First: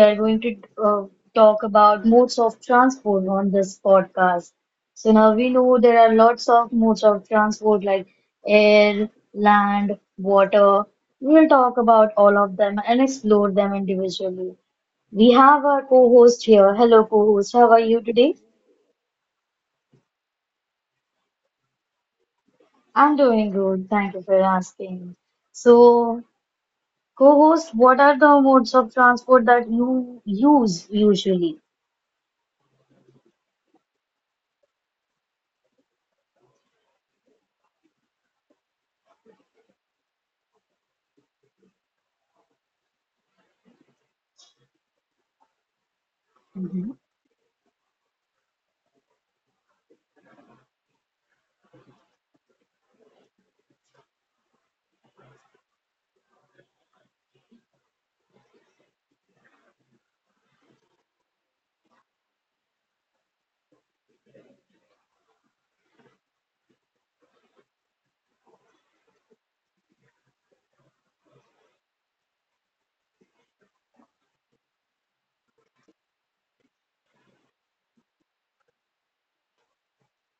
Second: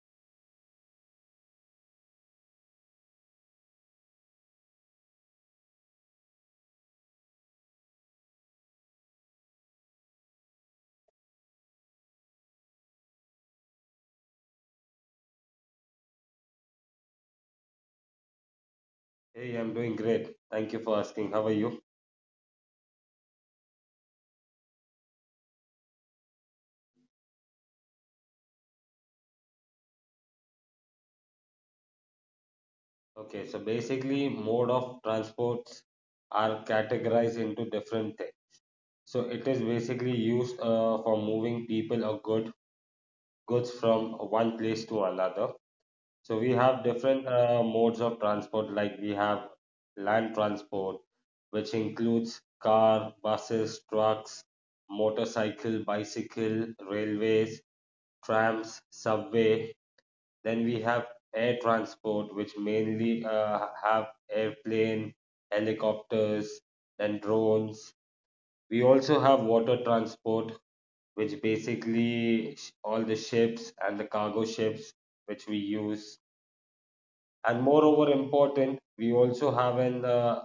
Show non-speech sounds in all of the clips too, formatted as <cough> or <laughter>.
are going to uh, talk about modes of transport on this podcast. So now we know there are lots of modes of transport like air, land, water. We will talk about all of them and explore them individually. We have our co-host here. Hello co-host, how are you today? Hey, I'm doing great. Thank you for asking. How are you? I'm doing good. Thank you for asking. So, co-host, what are the modes of transport that you use usually? Okay, so basically, mode of transports are categorized into different things. So it is basically used for moving people or goods from one place to another. So we have different modes of transport, like we have land transport, which includes car, buses, trucks, motorcycle, bicycle, railways, trams, subway. Then we have air transport, which mainly have airplane, helicopters, then drones. We also have water transport, which basically all the ships and the cargo ships which we use. And moreover, important, we also have an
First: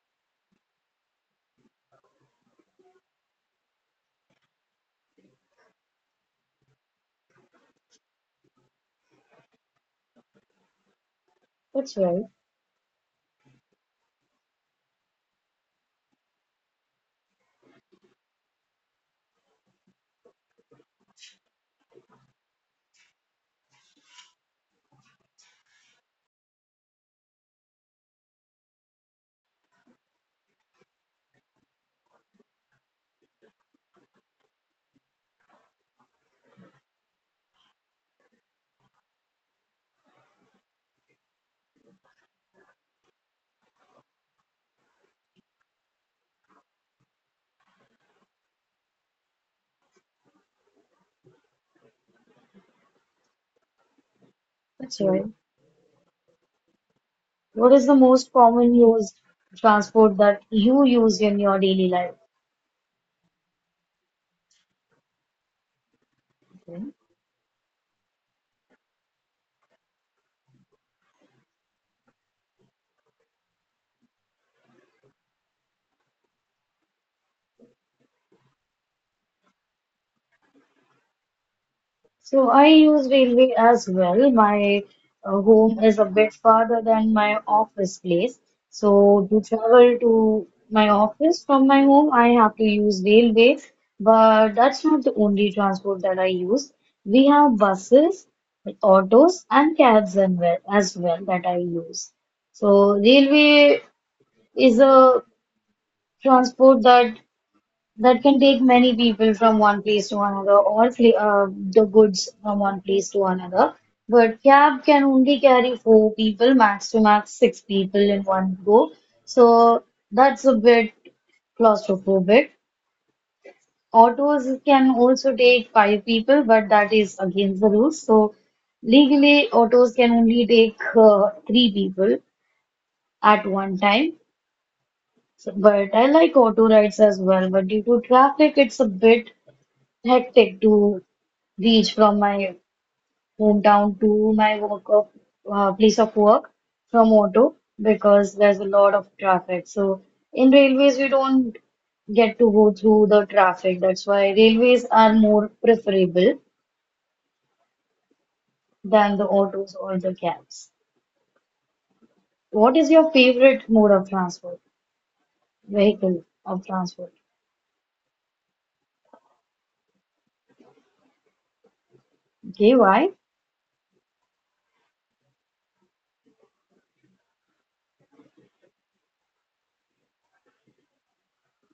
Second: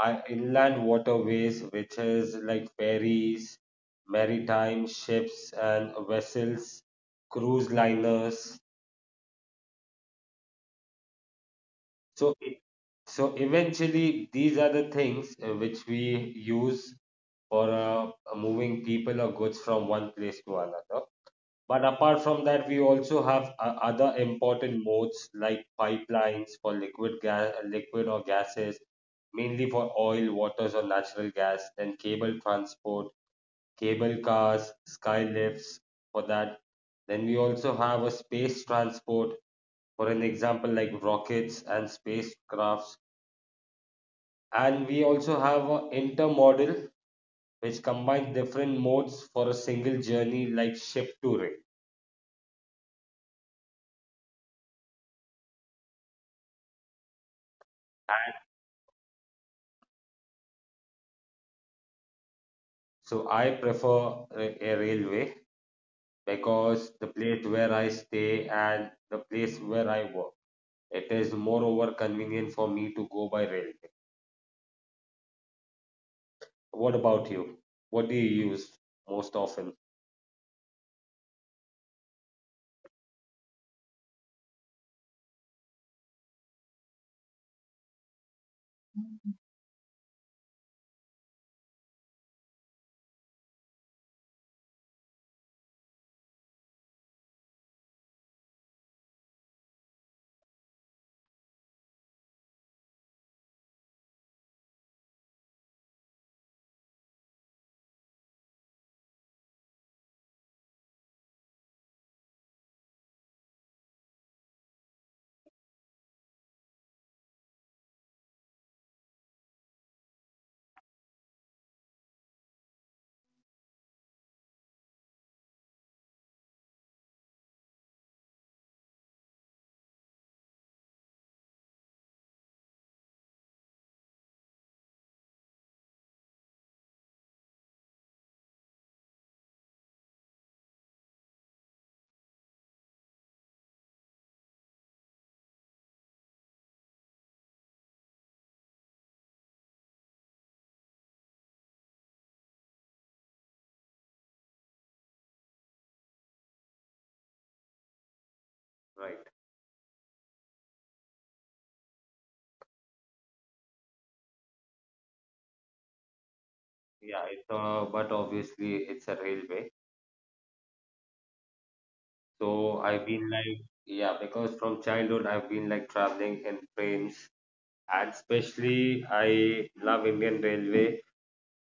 inland waterways, which is like ferries, maritime ships and vessels, cruise liners. That's right. So So eventually, these are the things which we use for moving people or goods from one place to another. But apart from that, we also have other important modes like pipelines for liquid gas, liquid or gases, mainly for oil, waters, or natural gas. Then cable transport, cable cars, sky lifts for that. Then we also have a space transport, for an example, like rockets and spacecrafts, and we also have an intermodal, which combines different modes for a single journey, like ship to rail. That's right. What is the most common used transport that you use in your daily life? So I prefer a railway Okay. because the place where I stay and the place where I work, it is moreover convenient for me to go by railway. What about you? What do you use most often? So I use railway as well. My home is a bit farther than my office place. So to travel to my office from my home, I have to use railway. But that's not the only transport that I use. We have buses, autos, and cabs and well- as well that I use. So railway is a transport that can take many people from one place to another or fl the goods from one place to another. But cab can only carry four people, max to max six people in one go. So that's a bit claustrophobic. Autos can also take five people, but that is against the rules. So legally, autos can only take three people at one time. So, but I like auto rides as well, but due to traffic, it's a bit hectic to reach from my hometown to my work of place of work from auto because there's a lot of traffic. So in railways, we don't get to go through the traffic. That's why railways are more preferable than Right. the autos or the cabs. What is your favorite mode of transport? Vehicle of transport? Yeah, it's but obviously it's a railway. Okay, So why? I've been like, yeah, because from childhood I've been like traveling in trains, especially I love Indian Railway,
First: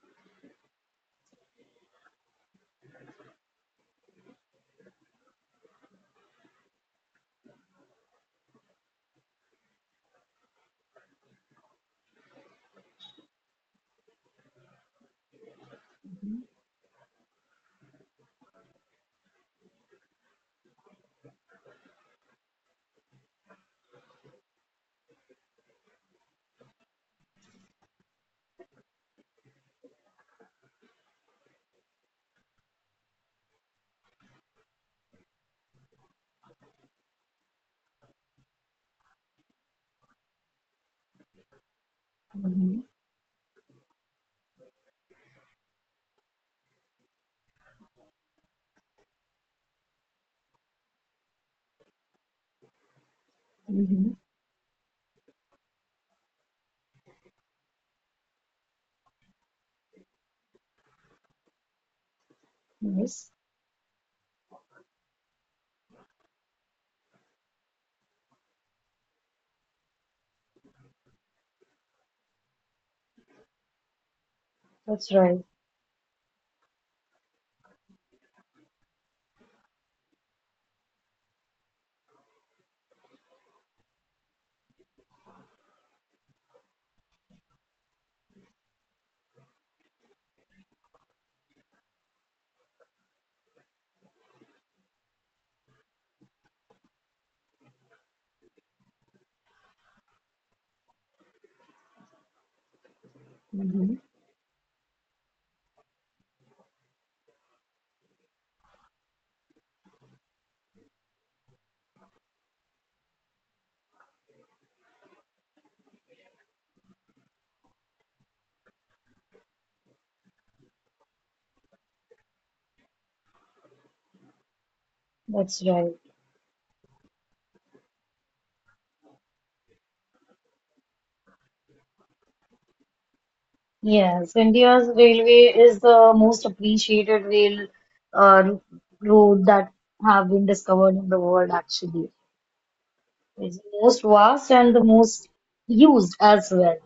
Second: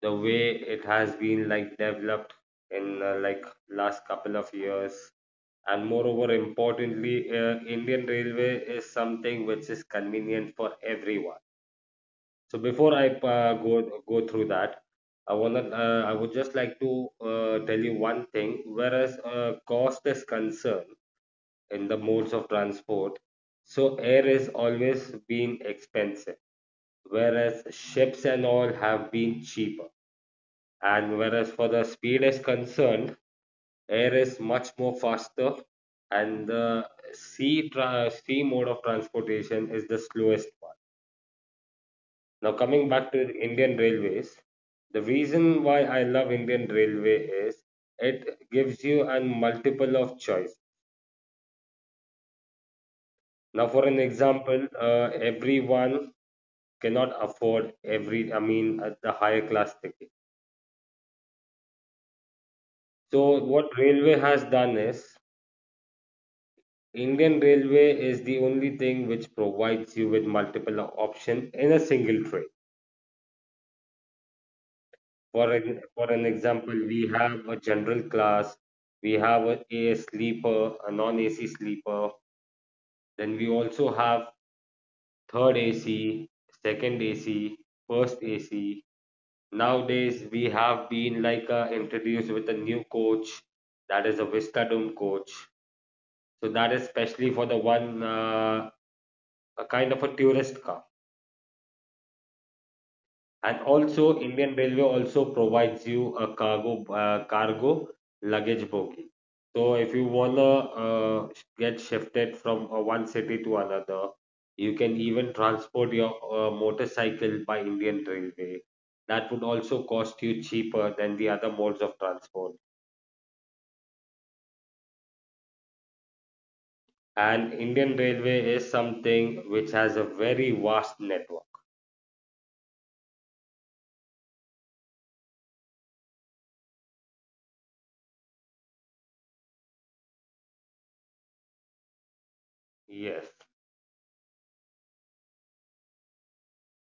the way it has been like developed in like last couple of years. And moreover, importantly, Indian Railway is something which is convenient for everyone. So before I go through that, I wanna I would just like to tell you one thing. Whereas cost is concerned in the modes of transport, so air is always been expensive, whereas ships and all have been cheaper. And whereas for the speed is concerned, air is much more faster, and the sea mode of transportation is the slowest one. Now Mm-hmm. coming back to Indian Railways, the reason why I love Indian Railway is it gives you a multiple of choice. Now, for an Mm-hmm. example, everyone cannot afford every, I mean, the higher class ticket. Yes. So what railway has done is Indian Railway is the only thing which provides you with multiple options in a single train. That's right. For an example, we have a general class, we have a sleeper, a non-AC sleeper, then we also have third AC, second AC, first AC. Nowadays, we have been like introduced with a new coach, that is a Vista Dome coach. So that is specially for the one a kind of a tourist car, and Hmm. also Indian Railway also provides you a cargo luggage bogie. So if you wanna uh, get shifted from one city to another, you can even transport your motorcycle by Indian Railway. That would also cost you cheaper than the other modes of transport. That's right. And Indian Railway is something which has a very vast network. Yes, India's railway is the most appreciated rail uh, road that have been discovered in the world, actually. Yes, It's the most vast and the most used as well.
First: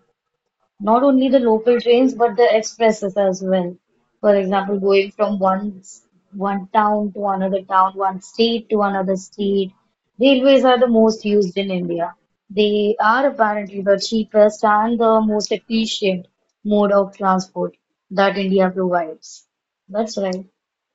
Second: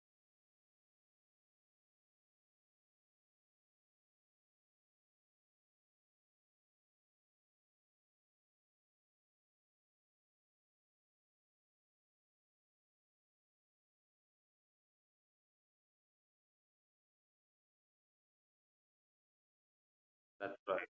Not only the local trains, but the expresses as well. For example, going from one town to another town, one state to another state. Railways are the most used in India. They are apparently the cheapest and the most efficient mode of transport that India provides. That's right. that's right.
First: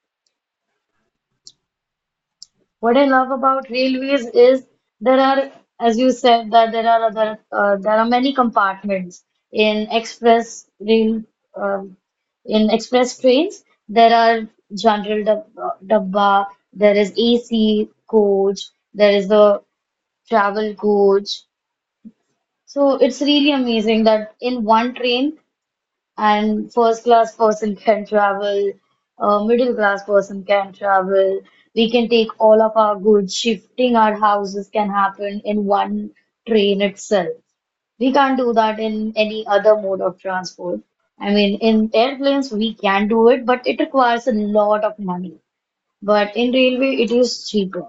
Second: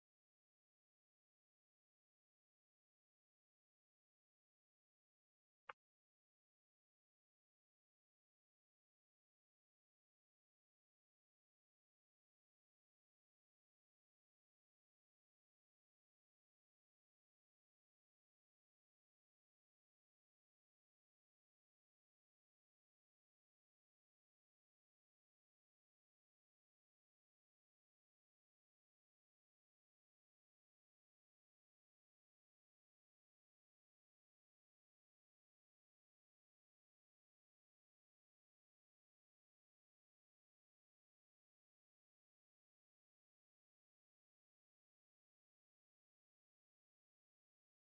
What I love about railways is there are, as you said, that there are there are many compartments in express rail, um, in express trains. There are general dab dabba, there is AC coach, there is the travel coach. So it's really amazing that in one train and first class person can travel, a middle class person can travel. We can take all of our goods. Shifting our houses can happen in one train itself. We can't do that in any other mode of transport. I mean, in airplanes, we can do it, but it requires a lot of money. But in railway, it is cheaper.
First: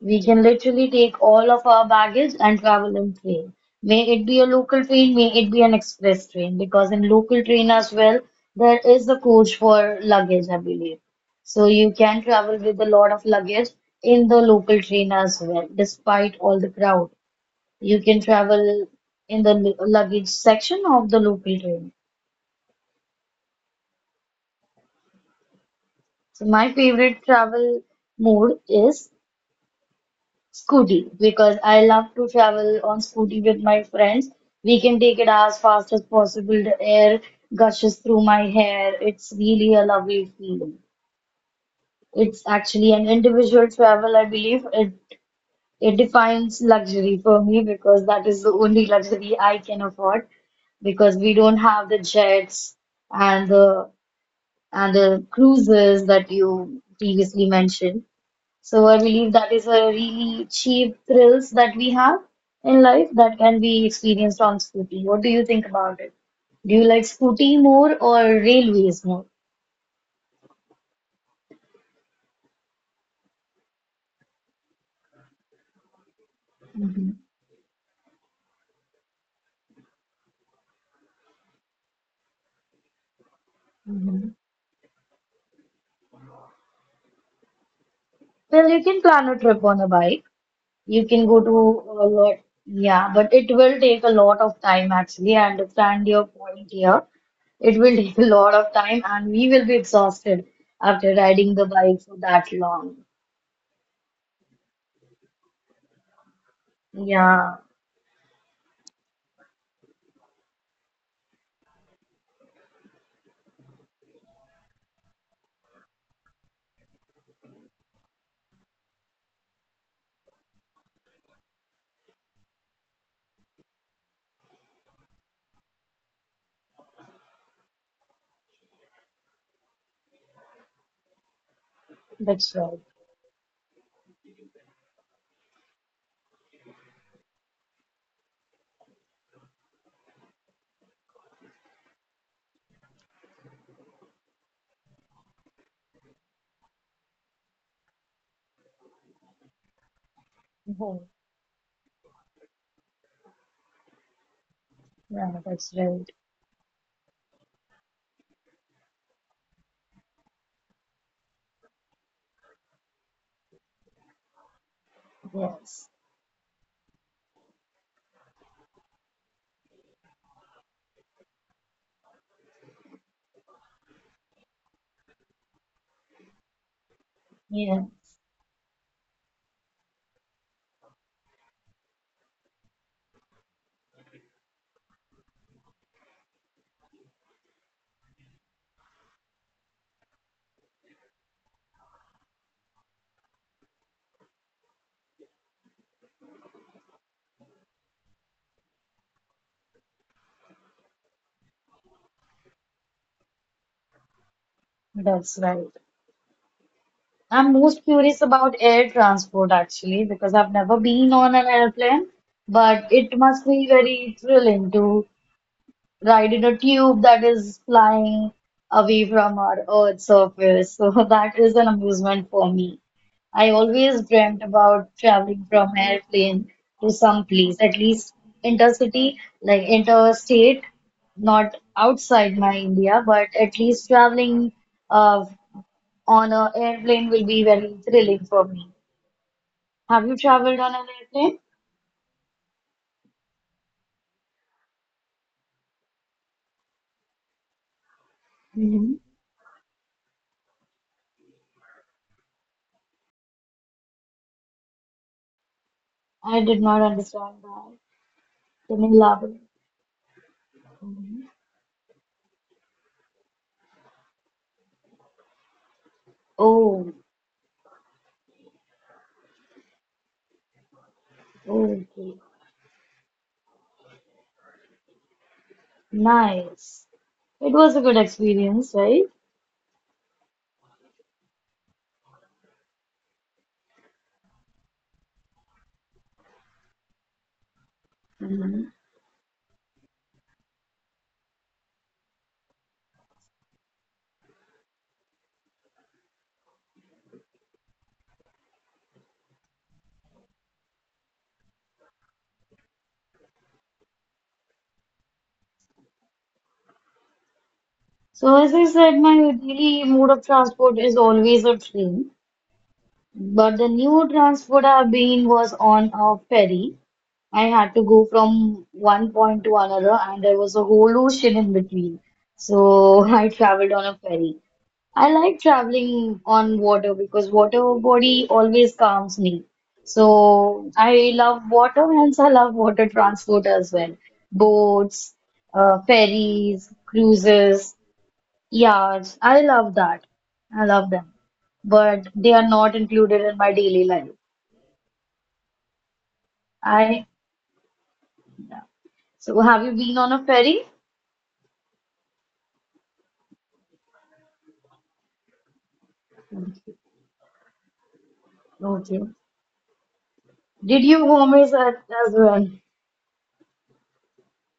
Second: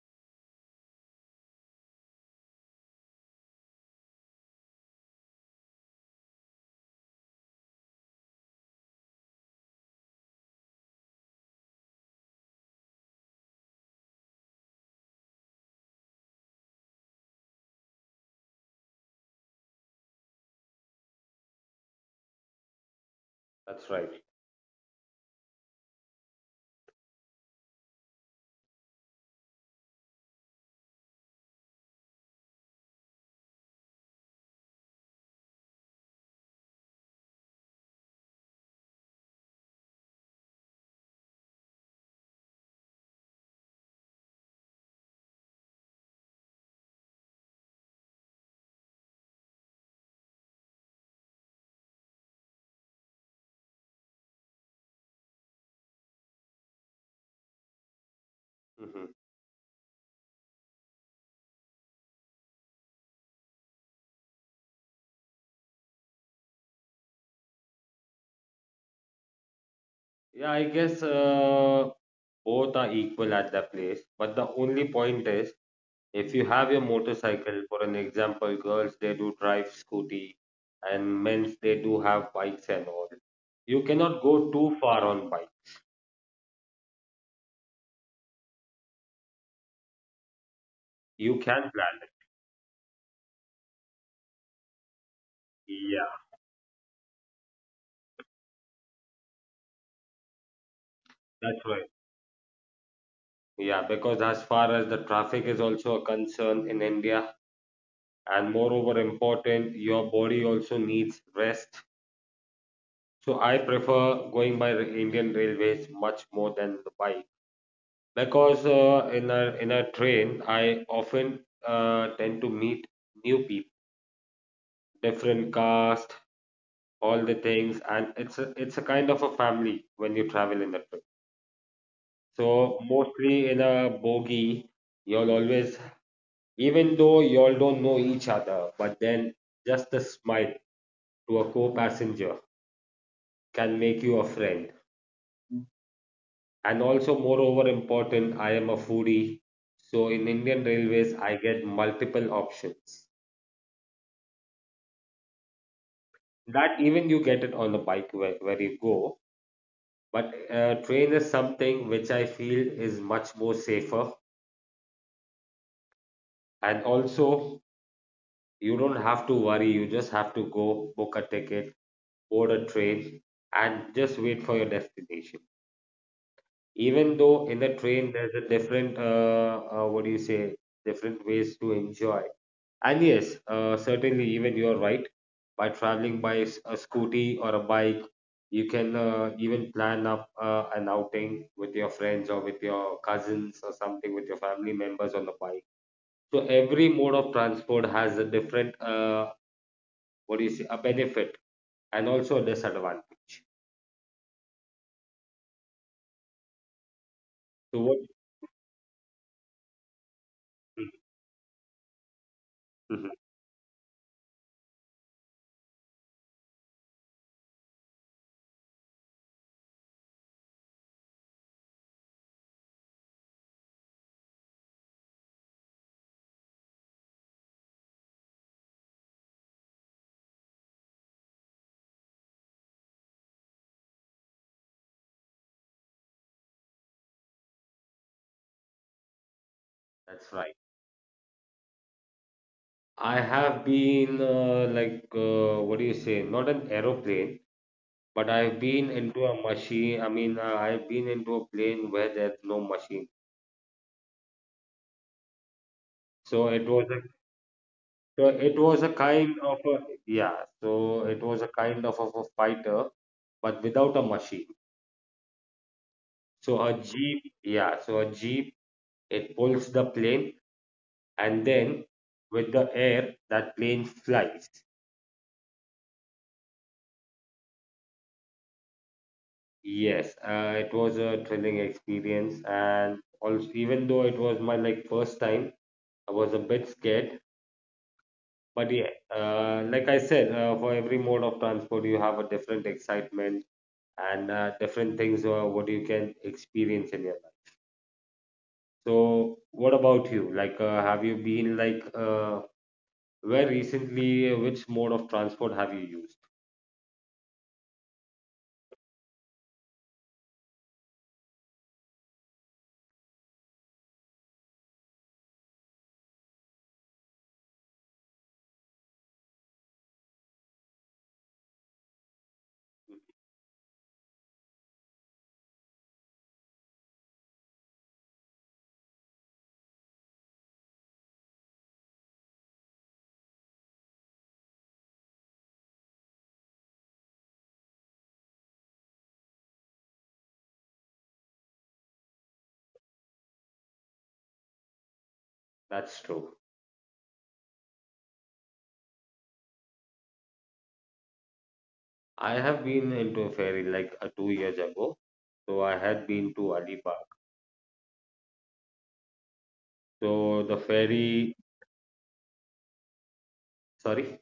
We can literally take all of our baggage and travel in train. May it be a local train, may it be an express train, because in local train as well, there is a coach for luggage, I believe. So you can travel with a lot of luggage in the local train as well, despite all the crowd. You can travel in the luggage section of the local train. That's right. So my favorite travel mode is Scooty, because I love to travel on Scooty with my friends. We can take it as fast as possible. The air gushes through my hair. It's really a lovely feeling. It's actually an individual travel, I believe. It defines luxury for me because that is the only luxury I can afford because we don't have the jets and the and the cruises that you previously mentioned. So I Mhm. believe that is a really cheap thrills that we have in life that can be experienced on Scooty. What do you think about it? Do you like Scooty more or railways more? Yeah, I guess both are equal at that place. But the only point is, if you have your motorcycle, for an example, girls they do drive scooty, and men's they do have bikes and all. You cannot go too far on bike. Well, you can plan a trip on a bike. You can You go to can plan it. a lot, yeah, but it will take a lot of time actually. I Yeah, understand your point here. It will <laughs> take a lot of time and we will be exhausted after riding that's the right. bike for that long. Yeah, because as far as the traffic is also a concern in India, Yeah, and moreover important, your body also needs rest. So I prefer going by Indian Railways much more than the bike, because in a train I often tend to meet new people, different caste, all the things, and it's a kind of a family when you travel in a train. that's So right. <laughs> mostly in a bogie, you'll always, even though y'all don't know each other, but then just a smile to a co-passenger can make you a friend. And also, moreover important, I am a foodie. So in Indian Mhm. Railways, I get multiple options. Yeah, that's right. That even you get it on the bike where you go, but train is something which I feel is much more safer, Yes. and also you don't have to worry, you just have to go book a ticket, board a train, and just wait for your destination. Even though in the Yeah, train there's a different what do you say, different ways to enjoy. And yes, certainly, even you're right. By traveling by a scooty or a bike, you can even plan up an outing with your friends or with your cousins or something with your family members on the bike. So every mode of transport has a different, what do you say, a benefit and also a disadvantage. that's right. I'm So most what? curious about air transport actually because I've never been on an airplane, but Mhm. it must be very thrilling to ride in a tube that is flying away from our Earth's surface. <laughs> So that is an amusement for me. I always dreamt about traveling from airplane to some place, at least intercity, like interstate, not outside my India, but at least traveling uh, on a airplane will be very thrilling for me. Have you That's right. traveled on an airplane? I have been like, what do you say, not an aeroplane. But I've Hmm. been into a machine. I mean, I've been into a plane where there's no machine. I So did it not was a understand that. so it Can was you a elaborate? kind of a, yeah. So it was a kind of, a fighter, but without a machine. So a Oh, jeep, yeah. So a jeep, it pulls the plane, and then okay. with the air, that plane flies. Nice. It was a good experience, right? Yes, it was a thrilling experience, and also even though it was my like first time, I was a bit scared. But yeah, like I said, for every mode of transport, you have a different excitement and different things what you can experience in your life. So, what about you? Like, have you been like where recently? Which mode of transport have you used? So, as I said, my daily mode of transport is always a train. But the new transport I've been was on a ferry. I had to go from one point to another, and there was a whole ocean in between. So <laughs> I traveled on a ferry. I like traveling on water because water body always calms me. So I love water, hence I love water transport as well. Boats, ferries, cruises. Yes, I love that. I love them, but they are not included in my daily life. That's true. I yeah. So have you been on a ferry? I have been into a ferry like 2 years ago. So I had Okay. been to Alibaug. Okay. Did So the you vomit ferry, at- as well? sorry.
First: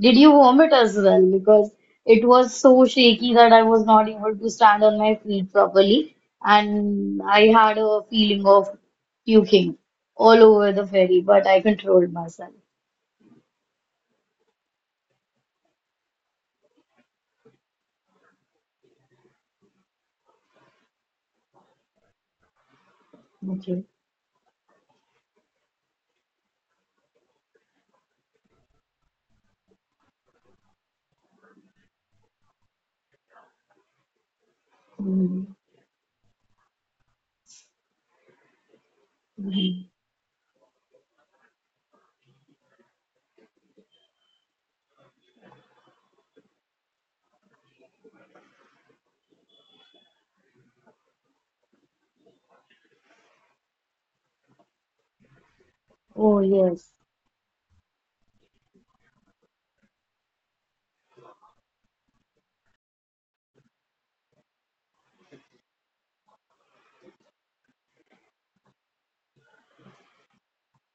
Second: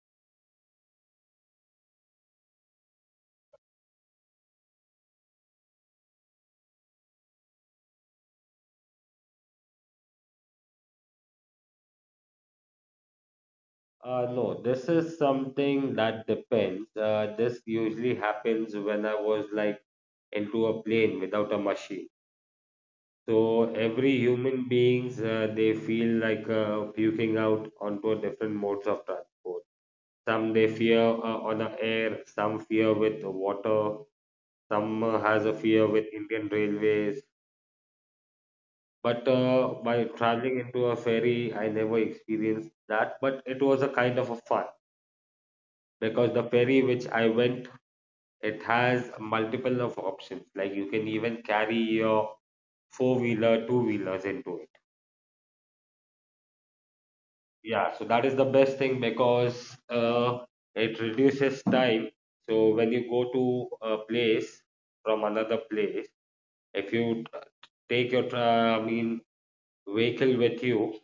Did you vomit as well? Because it was so shaky that I was not able to stand on my feet properly, and I had a feeling of puking all over the ferry, but I controlled myself. No, this is something that depends. This usually happens when I was like into a plane without a machine. So Okay. every human beings they feel like puking out onto different modes of transport. Some they fear on the air, some fear with water, some has a Mhm. fear with Indian Railways. But Mhm. by traveling into a ferry, I never experienced that. But it was a kind of a fun, because the ferry which I went, it has multiple of options. Like you can even carry your four wheeler, two wheelers into it. Oh, yes. Yeah, so that is the best thing because it reduces time. So when you go to a place from another place, if you take your I mean vehicle with you,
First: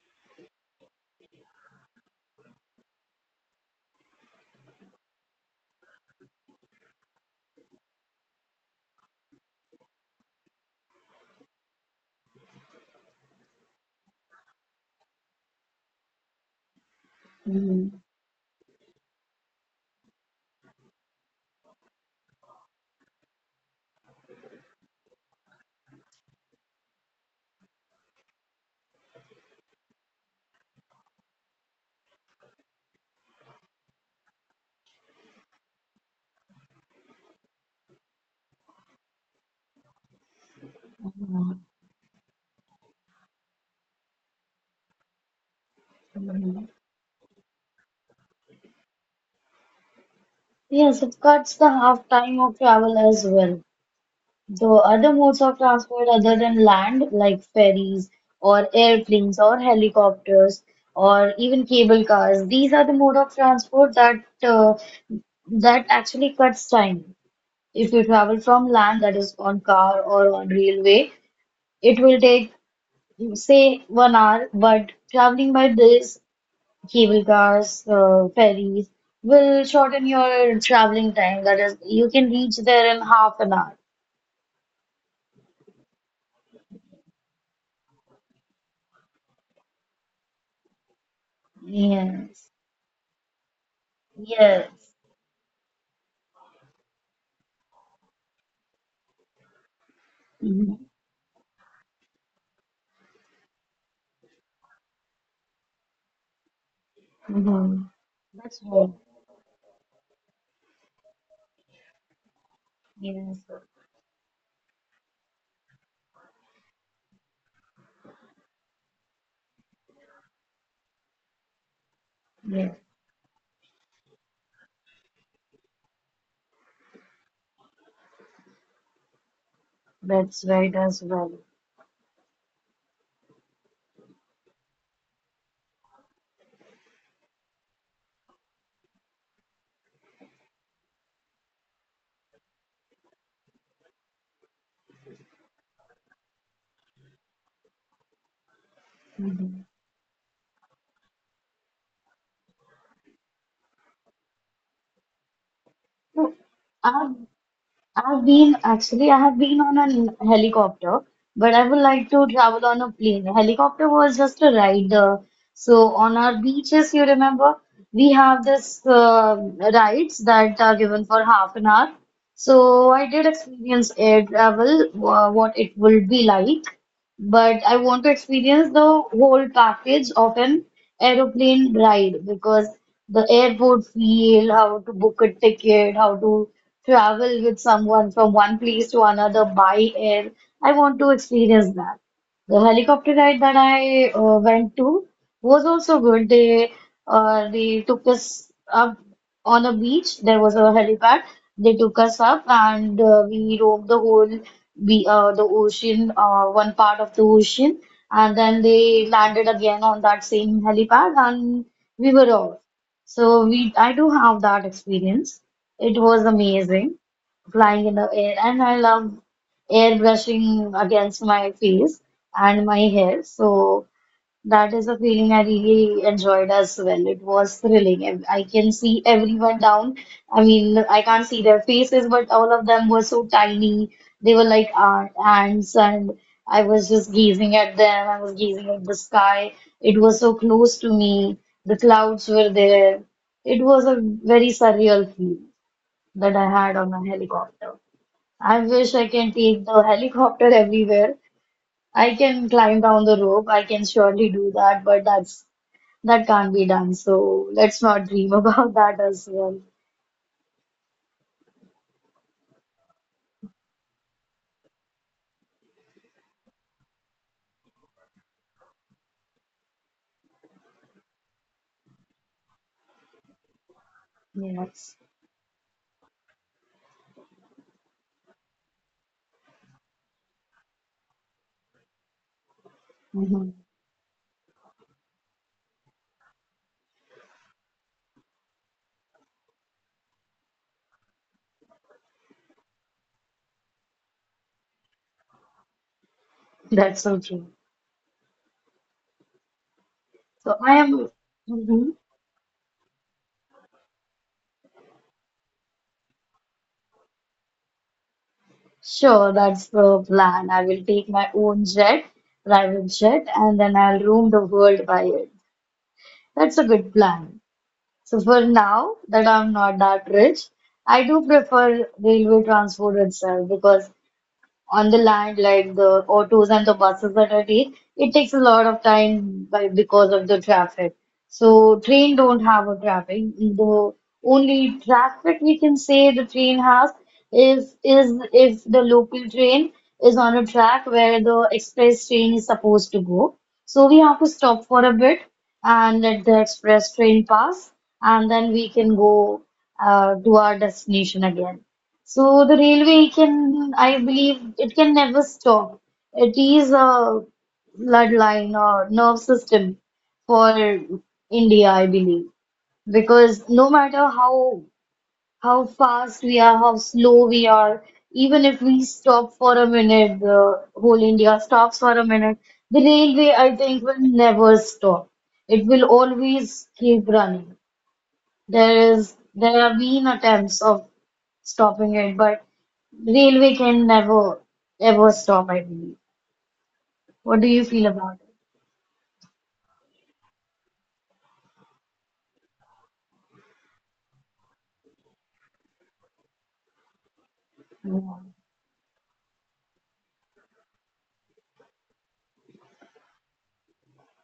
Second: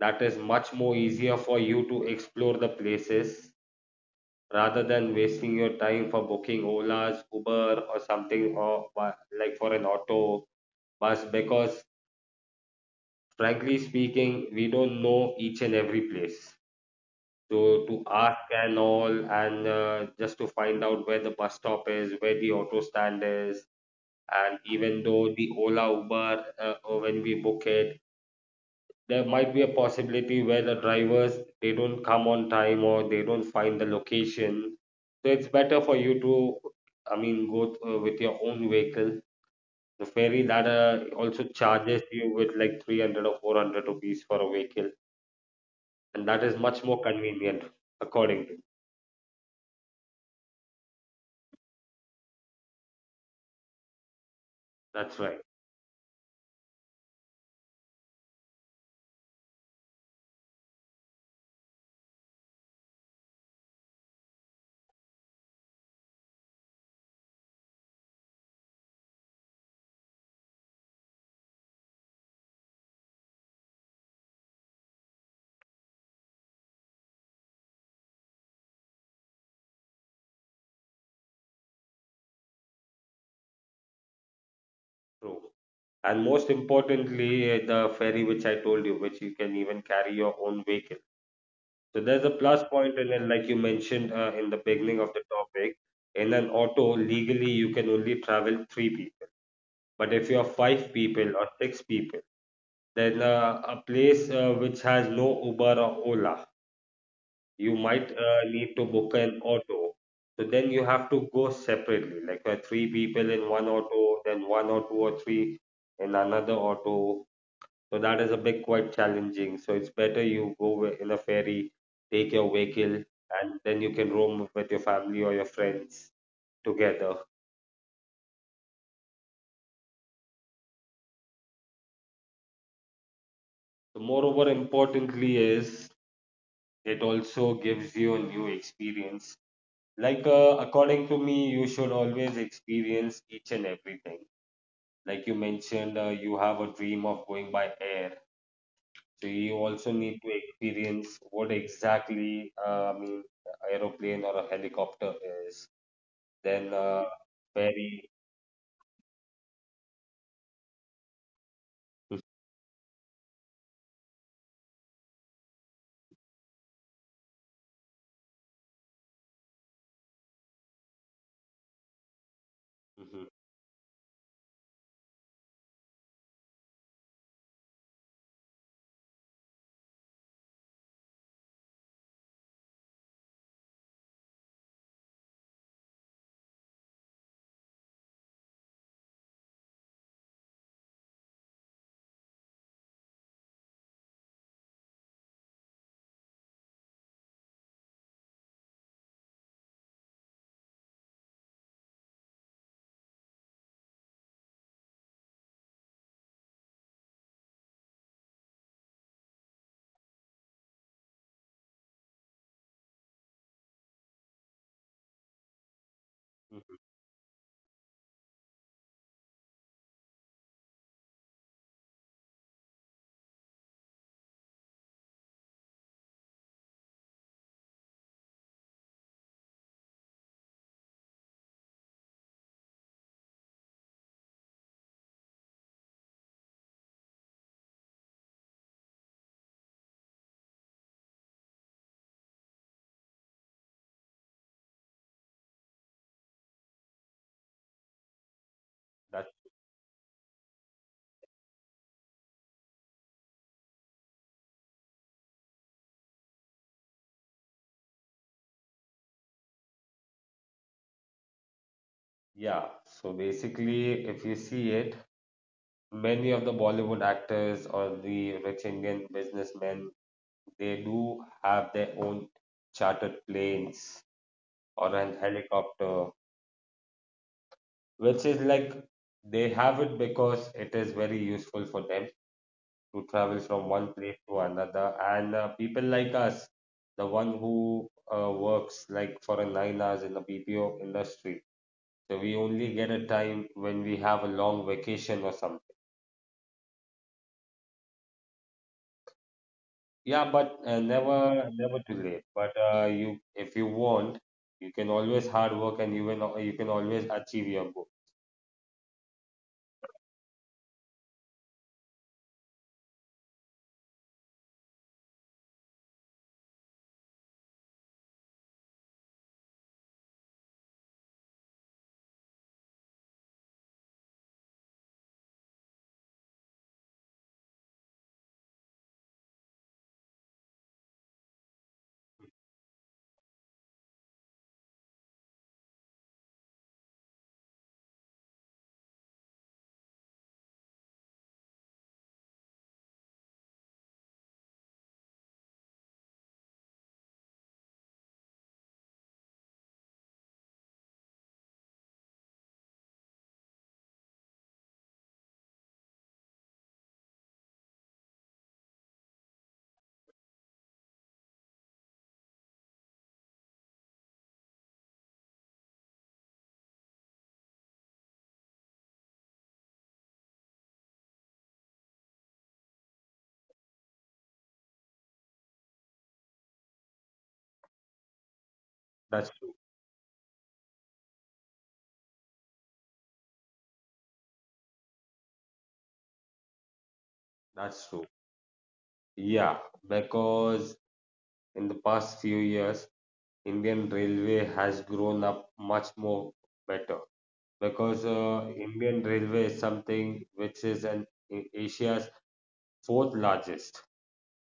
that is much more easier for you to explore the places, rather than wasting your time for booking Olas, Uber, or something, or like for an auto, was because frankly speaking we don't know each and every place, so to ask and all, and just to find out where the bus stop is, where the auto stand is. And even though the Ola, Uber, when we book it, there might be a possibility where the drivers they don't come on time or they don't find the location. So it's better for you to, I mean, go with your own vehicle. The ferry that also Mhm. charges you with like 300 or 400 rupees for a vehicle, and that is much more convenient, according to. Yes, it cuts the half time of travel as well. Though other That's modes right, of transport other than land, like ferries or airplanes or helicopters or even cable cars, these are the mode of transport uh, that actually cuts time. If you travel from land, that is on car or on railway, it will take, say, 1 hour, but traveling by this cable cars, ferries will shorten your traveling time. That is, you can reach there in half an hour. true. And most importantly, the ferry which I told you, which you can even carry your own vehicle. So there's a Yes, plus point in it, like you mentioned in the yes. beginning of the topic. In an auto, legally you can only travel 3 people. But if you are Hmm. 5 people or 6 people, then a place which has no Uber or Ola, you Hmm. might That's need to right. book an auto. So then you have to go separately, like 3 people Yes, in one auto, then one or two or three in another auto. So that is a bit quite challenging. So it's better you go in a ferry, take your yes. vehicle, and then you can roam with your family or your friends together. That's right as well. So moreover, importantly is, it also gives you a new experience. Like according to me, you should always experience each and everything. Like you mentioned, you have a dream of going by air. So you also need to experience what exactly, I mean, a aeroplane or a helicopter is. So, Then I've ferry. I've been actually I have been on a helicopter, but I would like to travel on a plane. A Helicopter was just a ride. So on our beaches, you remember, we have this rides that are given for half an hour. So I Mhm, did experience air travel, what it will be like but I want to experience the whole package of an aeroplane ride because the airport feel, how to book a ticket, how to travel with someone from one place to another by air. I want to experience that. The helicopter ride that I went to was also good. They took us up on a beach. There was a helipad. They took us up and we roamed the whole we the ocean, one part of the ocean, and then they landed again on that same helipad, and we were off. I do have that experience. It was mhm. amazing flying in the air, and I love airbrushing against my face and my hair. So. That is a feeling I really enjoyed as well. It was thrilling. And I can see everyone down. I mean, I can't see their faces, but all of them were so tiny. They were like ants, and I was just gazing at them. I was gazing at the sky. It was so close to me. The clouds were there. It was a very surreal feel that I had on a helicopter. I wish I That, can take the helicopter everywhere. I can climb down the rope. I can surely do that, but that can't be done. So let's not dream about <laughs> that as well. yeah. So basically, if you see it, many of the Bollywood actors or the rich Indian businessmen, they do have their own chartered planes or Yes. an helicopter which is like they have it because it is very useful for them to travel Mhm. from one place to another. And people like us, the one who works like for a 9 hours in the BPO industry, so we only get a time when we have a long vacation or something. That's so true. Yeah, but So I am never, never too mhm. late. But you, if you want, you can always hard work and you will, you can always achieve your goal. sure that's the plan. I will take my own jet, private jet, and then I'll roam the world by it. That's a good plan. So for now that I'm not that rich, I do prefer railway transport itself because on the land, like the autos and the buses that I take, it takes a lot of time by, because of the traffic. So train don't have a traffic. The only traffic we can say the train has is if the local train is on a track where the express train is supposed to go. So we have to stop for a bit and let the express train pass, and then we can go to our destination again. So the railway can, I believe, it can never stop. It is a bloodline or nerve system for India, I believe. Because no matter how fast we are, how slow we are, even if we stop for a minute, the whole India stops for a minute, the railway, I think, will never stop. It will always keep running. There That's is true. there have been attempts of stopping it, but railway can never ever stop, I believe. What do That's you true. feel about it? Yeah, because in the past few years Indian Railway has grown up much more better because Yeah. Indian Railway is something which is an Asia's fourth largest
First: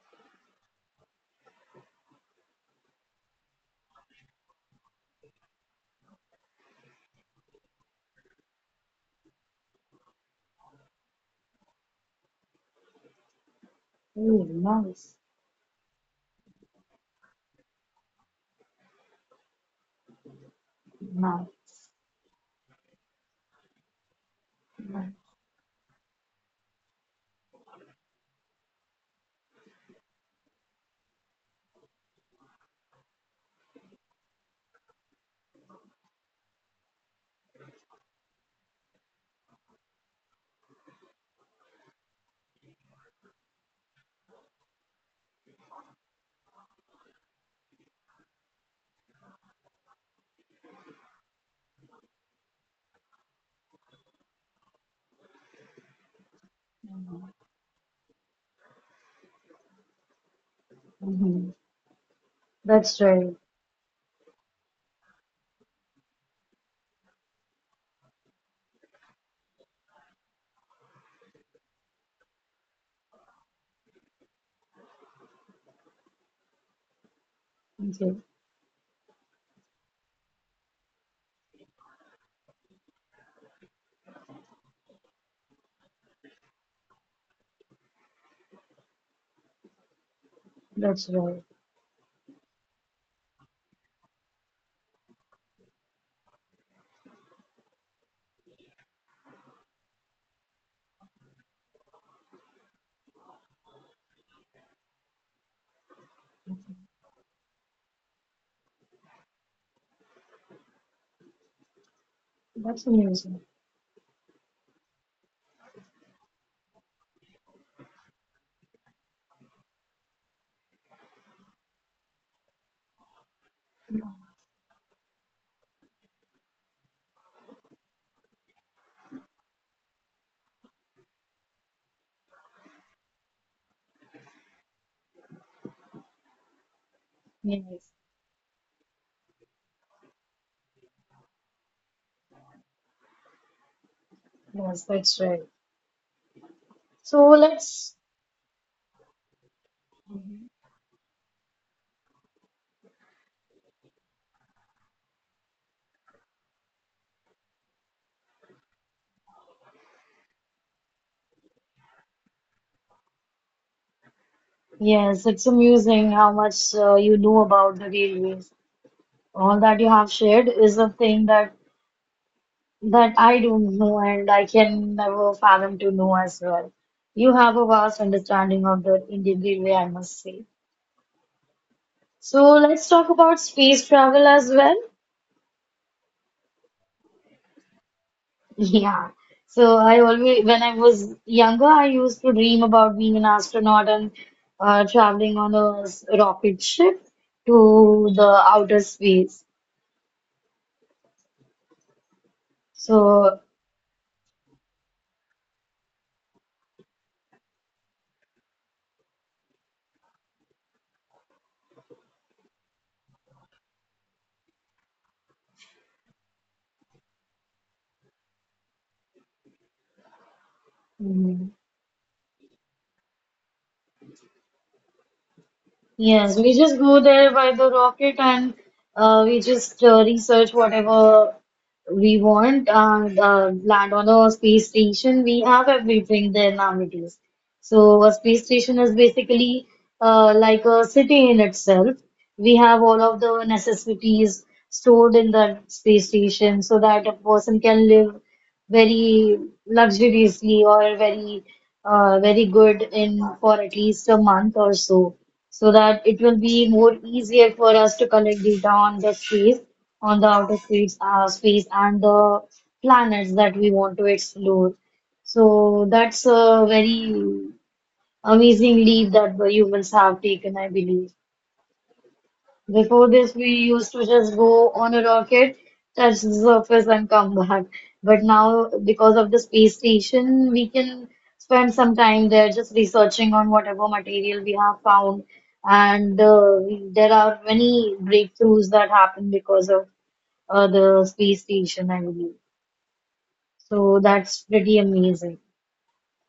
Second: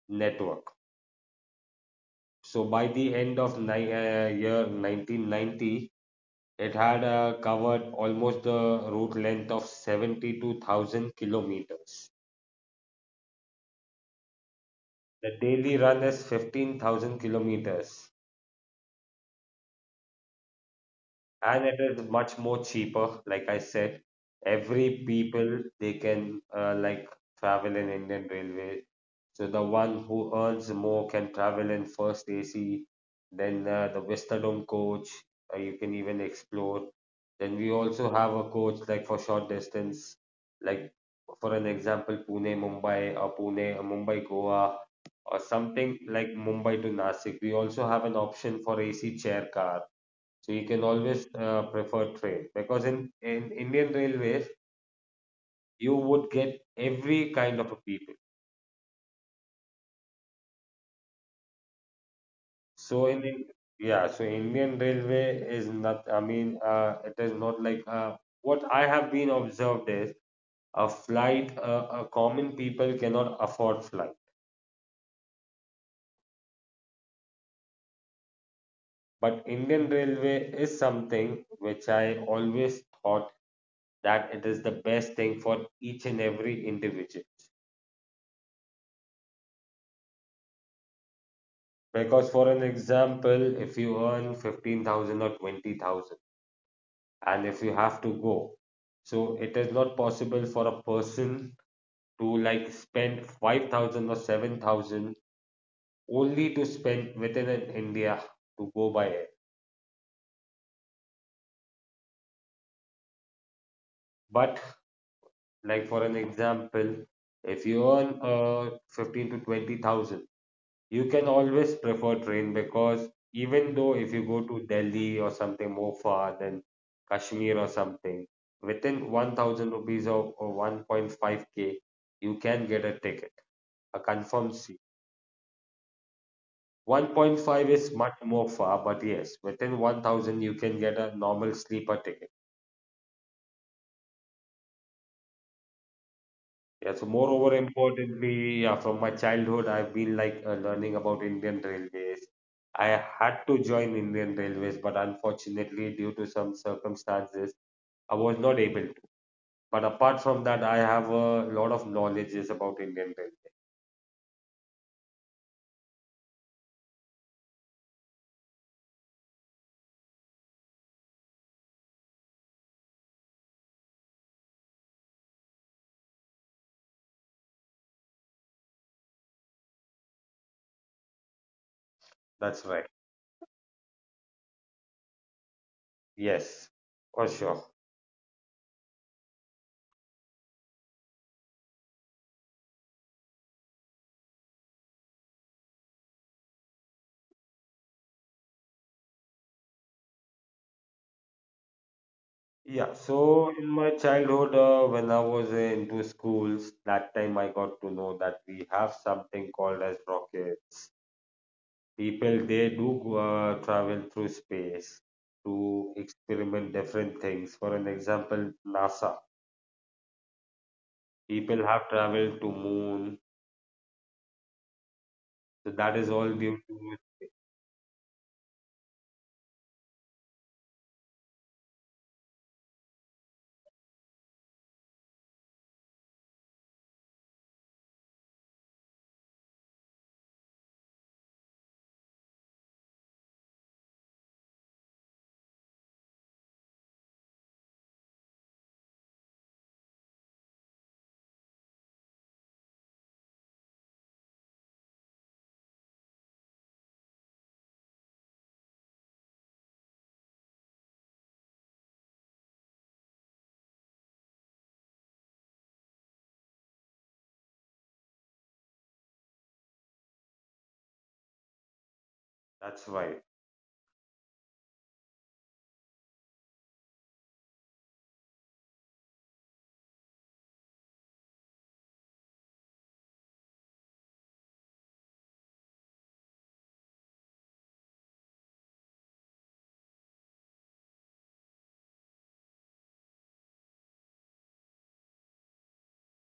network. So by the end of year 1990, it had covered almost the route length of 72,000 kilometers. Oh, nice. The daily run is 15,000 kilometers and it Nice. is much more cheaper. Like I said, every Nice. people they can like travel in Indian Railway. So the one who earns more can travel in first AC, then the Westerdome coach. You can even explore. Then we also have a coach like for short distance, like for an example, Pune Mumbai or Pune or Mumbai Goa or something like Mumbai to Nasik. We also have an option for AC chair car so you can always prefer train because in Indian Railways you would get every kind of a people. Hmm. So That's in right. in- Yeah, so Indian Railway is not. I mean, it is not like what I have been observed is a flight. A common people cannot afford flight, Okay. but Indian Railway is something which I always thought that it is the best thing for each and every individual. That's right. Because, for an example, if you earn 15,000 or 20,000, and if you have to go, so it is not possible for a person to like spend 5,000 or 7,000 only to spend within an India to go by air. That's amusing. But, like, for an example, if you earn 15 to 20,000, you can always prefer train because even though if you go to Delhi or something more far than Kashmir or something, within 1000 rupees or 1.5k, you can get a ticket, a confirmed seat. 1.5 is Yes. much more far, but yes, within 1000 you can get a normal sleeper ticket. Yes, that's right. Yeah, so So moreover, let's, importantly, yeah, from my childhood, I've been like learning about Indian Railways. I had to join Indian Railways, but unfortunately, due to some circumstances, I was not able to. But apart from that, I have a lot of knowledges about Indian Railways. yes, it's amusing how much you know about the railways. All that you have shared is a thing that that I don't know, and I can never fathom to know as well. You have a vast understanding of the Indian Railway, I must say. So That's right. let's talk about space travel as well. Yes, for sure. <laughs> Yeah. So I always, when I was younger, I used to dream about being an astronaut and traveling on a rocket ship to the outer space. Yeah, So. so in my childhood, when I was into schools, that time I got to know that we have something called as rockets. People they do go, travel through space to experiment different things. For an example, NASA. Mm. People have traveled to moon. So that is all Yes, we due just to go there by the rocket and we just research whatever we want and land on a space station. We have everything there nowadays. So a space station is basically like a city in itself. We have all of the necessities stored in that space station so that a person can live very luxuriously or very good in for at least a month or so so that it will be more easier for us to collect data on the space, on the outer space, space and the planets that we want to explore. So that's a very amazing leap that the humans have taken, I believe. that's Before right. this, we used to just go on a rocket, touch the surface, and come back. But now, because of the space station, we can spend some time there just researching on whatever material we have found. And there are many breakthroughs that happen because of the space station, I believe. So that's pretty amazing.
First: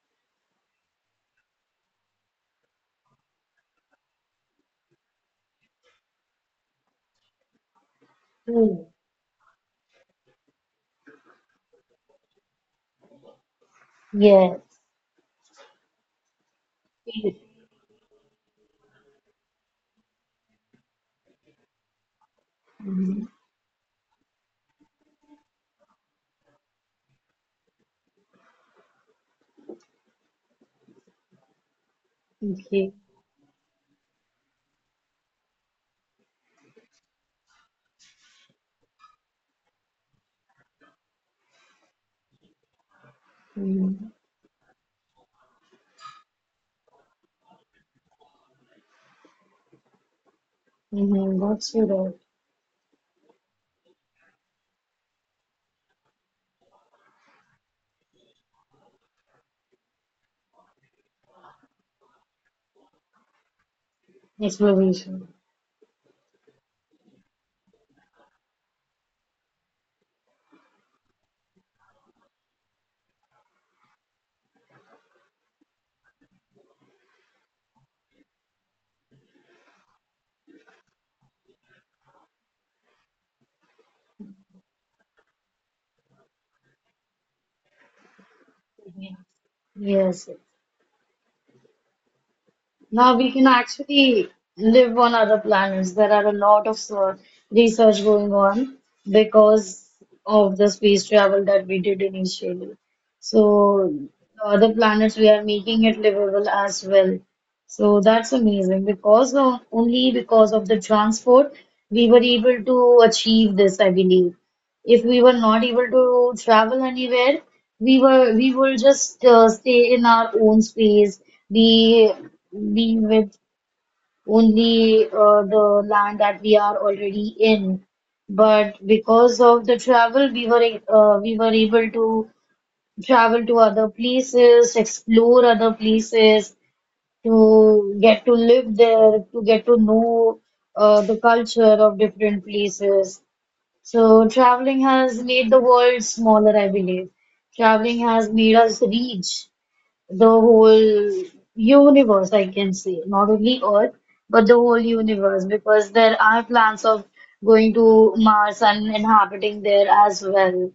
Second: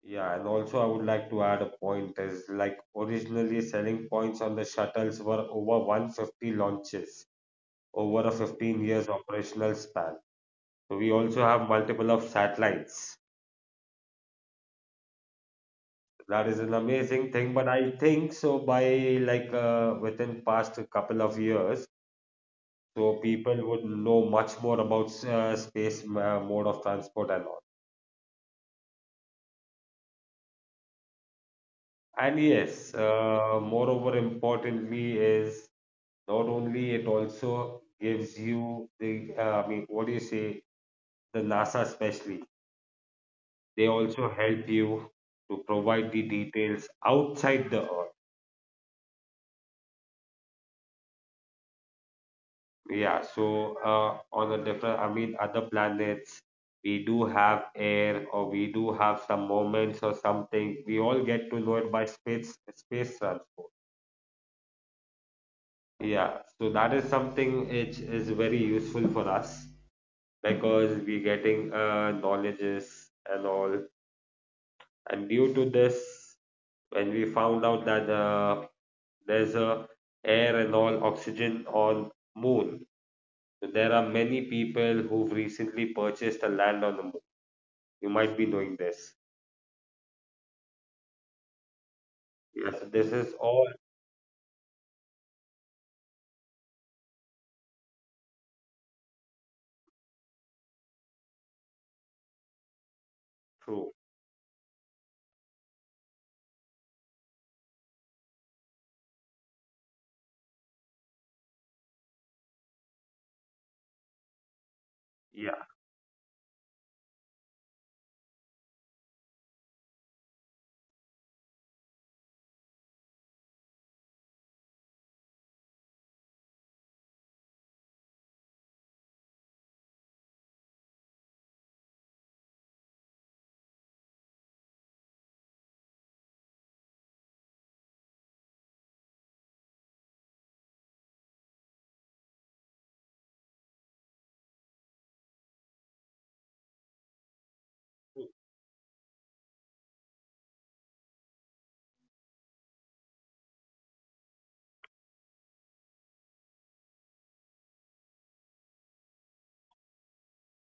Yeah, and also I would like to add a point is like originally selling points on the shuttles were over 150 launches over a 15 Oh, years operational span. So we also have multiple of satellites yes. that is an Yes. amazing thing, but I think so by like within past couple of years, so Mhm. people would know much more about space mode of transport and all. And Okay. yes, moreover importantly is not only it also gives you the I mean what do you say the NASA especially they Mm-hmm. also help you to provide the details outside the Earth. Mm-hmm. That's your Yeah, so on the different, I mean, other planets, we do have air, or we do have some moments or something. We all get to know it by space transport. exploration. Yeah, so that is something which is very useful for us because we're getting knowledges and all. And due to this, when we found out that there's a air and all oxygen on moon, so there are many people who've recently purchased a land on the moon you might be doing this. Yes, yes. Yes, this Now we is can all actually live on other planets. There are a lot of research going on because of the space travel that we did initially. So true. the other planets, we are making it livable as well. So that's amazing because of, only because of the transport we were able to achieve this, I believe. If we were not Yeah, able to travel anywhere, we will just stay in our own space, be be with only the land that we are already in. But because of the travel, we were able to travel to other places, explore other places, to get to live there, to get to know the culture of different places. So traveling has made the world smaller, I believe. Traveling has made us reach the whole universe, I can say, not only Earth, but the whole universe, because there are plans of going to Mars and inhabiting there as well.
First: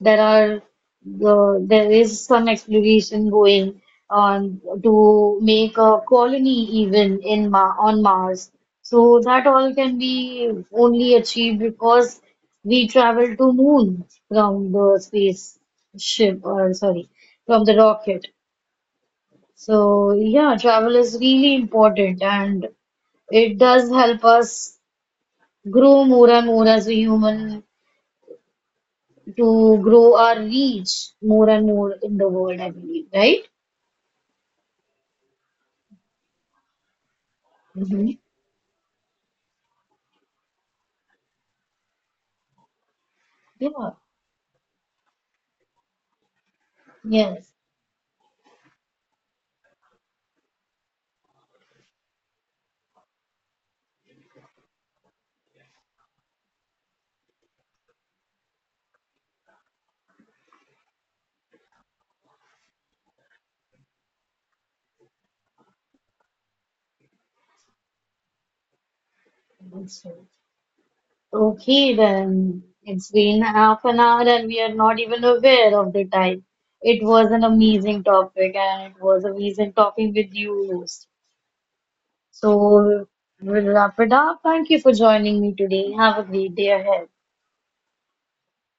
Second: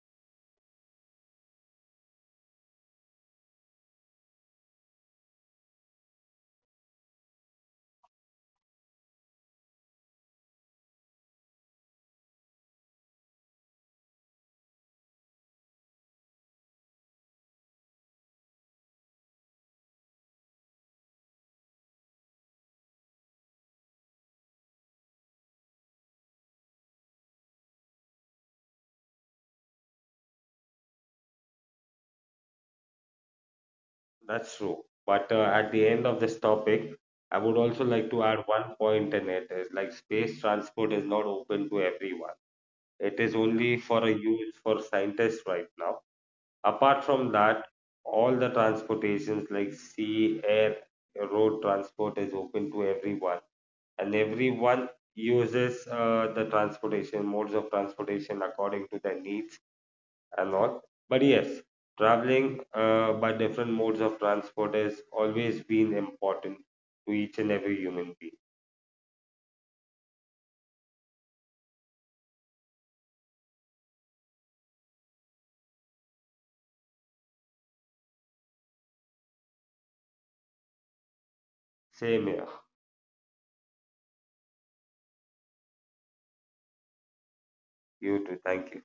There are there is some exploration going on to make a colony even in Ma on Mars. So that all can be only achieved because we travel to moon from the space ship or sorry, from the rocket. So yeah, travel is really important and it does help us grow more and more as a human, to grow our reach more and more in the world, I believe, right? that's true. But at the end of this topic, I would also like Hmm. to add one point in it is like space transport is not open to everyone. It is only Yeah, for a use for scientists right now. Apart from yes. that, all the transportations like sea, air, road transport is open to everyone, and everyone uses the transportation modes of transportation according to their need I'm not. But yes, traveling by different modes of transport has always been important to each and every human being. That's right. Okay, then it's been half an hour and we are not even aware of the time. It was an amazing topic and it was amazing talking with you. Host. Same here. So we'll wrap it up. Thank you for joining me today. Have a great day ahead. You too. Thank you.